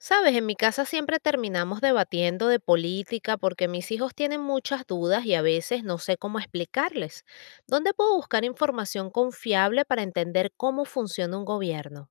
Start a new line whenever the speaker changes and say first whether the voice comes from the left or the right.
left: Sabes, en mi casa siempre terminamos debatiendo de política porque mis hijos tienen muchas dudas y a veces no sé cómo explicarles. ¿Dónde puedo buscar información confiable para entender cómo funciona un gobierno?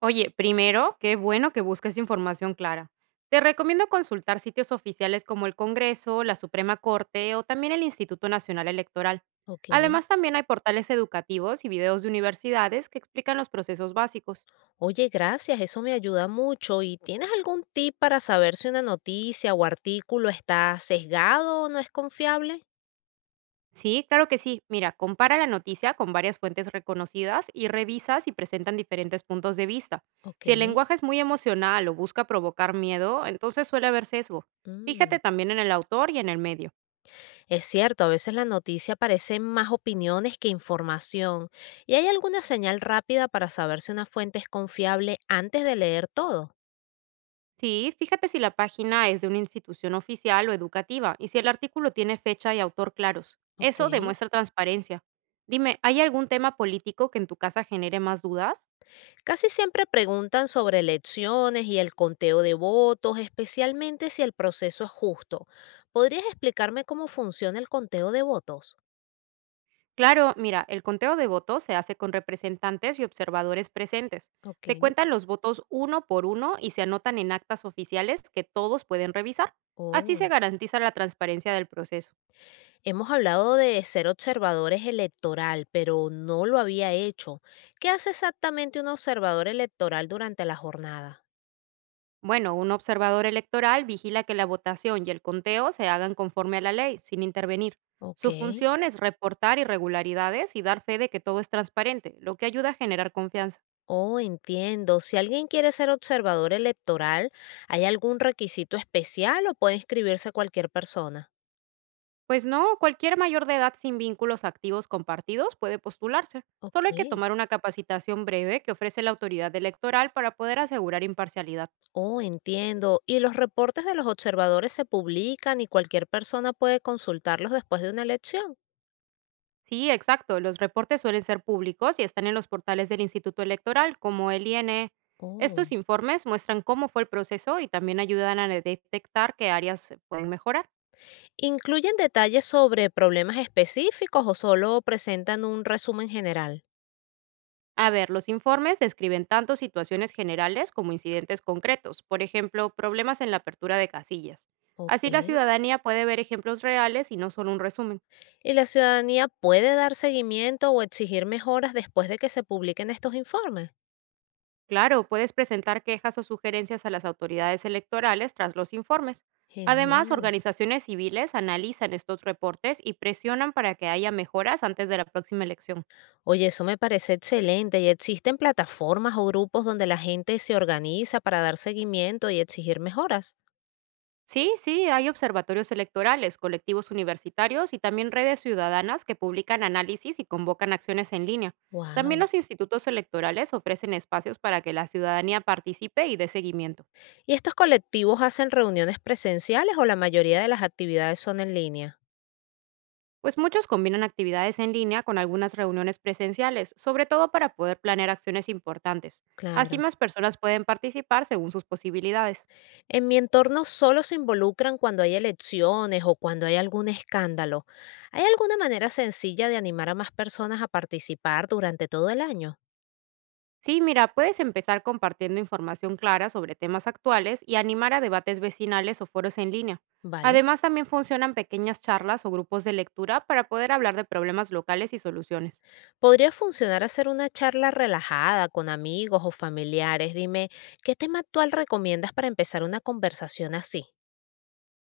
right: Oye, primero, qué bueno que busques información clara. Te recomiendo consultar sitios oficiales como el Congreso, la Suprema Corte o también el Instituto Nacional Electoral.
left: Ok.
right: Además, también hay portales educativos y videos de universidades que explican los procesos básicos.
left: Oye, gracias, eso me ayuda mucho. ¿Y tienes algún tip para saber si una noticia o artículo está sesgado o no es confiable?
right: Sí, claro que sí. Mira, compara la noticia con varias fuentes reconocidas y revisa si presentan diferentes puntos de vista.
left: Ok.
right: Si el lenguaje es muy emocional o busca provocar miedo, entonces suele haber sesgo.
left: Mm.
right: Fíjate también en el autor y en el medio.
left: Es cierto, a veces la noticia parecen más opiniones que información. ¿Y hay alguna señal rápida para saber si una fuente es confiable antes de leer todo?
right: Sí, fíjate si la página es de una institución oficial o educativa y si el artículo tiene fecha y autor claros.
left: Ok.
right: Eso demuestra transparencia. Dime, ¿hay algún tema político que en tu casa genere más dudas?
left: Casi siempre preguntan sobre elecciones y el conteo de votos, especialmente si el proceso es justo. ¿Podrías explicarme cómo funciona el conteo de votos?
right: Claro, mira, el conteo de votos se hace con representantes y observadores presentes.
left: Ok.
right: Se cuentan los votos uno por uno y se anotan en actas oficiales que todos pueden revisar. Así se
left: Oh.
right: garantiza la transparencia del proceso.
left: Hemos hablado de ser observadores electoral, pero no lo había hecho. ¿Qué hace exactamente un observador electoral durante la jornada?
right: Bueno, un observador electoral vigila que la votación y el conteo se hagan conforme a la ley, sin intervenir.
left: Ok.
right: Su función es reportar irregularidades y dar fe de que todo es transparente, lo que ayuda a generar confianza.
left: Oh, entiendo. Si alguien quiere ser observador electoral, ¿hay algún requisito especial o puede inscribirse cualquier persona?
right: Pues no, cualquier mayor de edad sin vínculos activos con partidos puede postularse.
left: Ok.
right: Solo hay que tomar una capacitación breve que ofrece la autoridad electoral para poder asegurar imparcialidad.
left: Oh, entiendo. ¿Y los reportes de los observadores se publican y cualquier persona puede consultarlos después de una elección?
right: Sí, exacto. Los reportes suelen ser públicos y están en los portales del Instituto Electoral, como el INE.
left: Oh.
right: Estos informes muestran cómo fue el proceso y también ayudan a detectar qué áreas se pueden mejorar.
left: ¿Incluyen detalles sobre problemas específicos o solo presentan un resumen general?
right: A ver, los informes describen tanto situaciones generales como incidentes concretos, por ejemplo, problemas en la apertura de casillas.
left: Ok.
right: Así la ciudadanía puede ver ejemplos reales y no solo un resumen.
left: ¿Y la ciudadanía puede dar seguimiento o exigir mejoras después de que se publiquen estos informes?
right: Claro, puedes presentar quejas o sugerencias a las autoridades electorales tras los informes. Además,
left: Genial.
right: organizaciones civiles analizan estos reportes y presionan para que haya mejoras antes de la próxima elección.
left: Oye, eso me parece excelente. ¿Y existen plataformas o grupos donde la gente se organiza para dar seguimiento y exigir mejoras?
right: Sí, hay observatorios electorales, colectivos universitarios y también redes ciudadanas que publican análisis y convocan acciones en línea. También
left: Wow.
right: los institutos electorales ofrecen espacios para que la ciudadanía participe y dé seguimiento.
left: ¿Y estos colectivos hacen reuniones presenciales o la mayoría de las actividades son en línea?
right: Pues muchos combinan actividades en línea con algunas reuniones presenciales, sobre todo para poder planear acciones importantes. Así
left: Claro.
right: más personas pueden participar según sus posibilidades.
left: En mi entorno solo se involucran cuando hay elecciones o cuando hay algún escándalo. ¿Hay alguna manera sencilla de animar a más personas a participar durante todo el año?
right: Sí, mira, puedes empezar compartiendo información clara sobre temas actuales y animar a debates vecinales o foros en línea.
left: Vale.
right: Además, también funcionan pequeñas charlas o grupos de lectura para poder hablar de problemas locales y soluciones.
left: Podría funcionar hacer una charla relajada con amigos o familiares. Dime, ¿qué tema actual recomiendas para empezar una conversación así?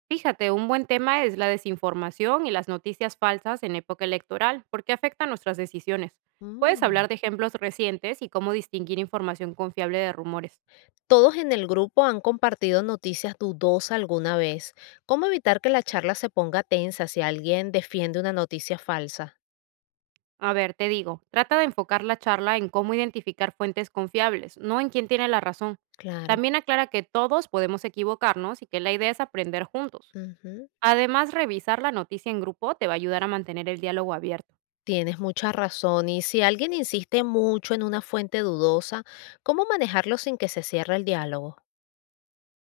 right: Fíjate, un buen tema es la desinformación y las noticias falsas en época electoral, porque afectan nuestras decisiones. Puedes
left: Mm.
right: hablar de ejemplos recientes y cómo distinguir información confiable de rumores.
left: Todos en el grupo han compartido noticias dudosas alguna vez. ¿Cómo evitar que la charla se ponga tensa si alguien defiende una noticia falsa?
right: A ver, te digo, trata de enfocar la charla en cómo identificar fuentes confiables, no en quién tiene la razón.
left: Claro.
right: También aclara que todos podemos equivocarnos y que la idea es aprender juntos.
left: Ujú.
right: Además, revisar la noticia en grupo te va a ayudar a mantener el diálogo abierto.
left: Tienes mucha razón. Y si alguien insiste mucho en una fuente dudosa, ¿cómo manejarlo sin que se cierre el diálogo?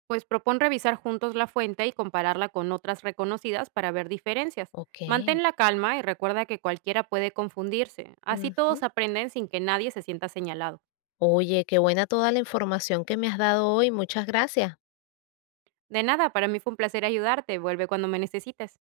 right: Pues propon revisar juntos la fuente y compararla con otras reconocidas para ver diferencias.
left: Ok.
right: Mantén la calma y recuerda que cualquiera puede confundirse. Así
left: Ujú.
right: todos aprenden sin que nadie se sienta señalado.
left: Oye, qué buena toda la información que me has dado hoy. Muchas gracias.
right: De nada, para mí fue un placer ayudarte. Vuelve cuando me necesites.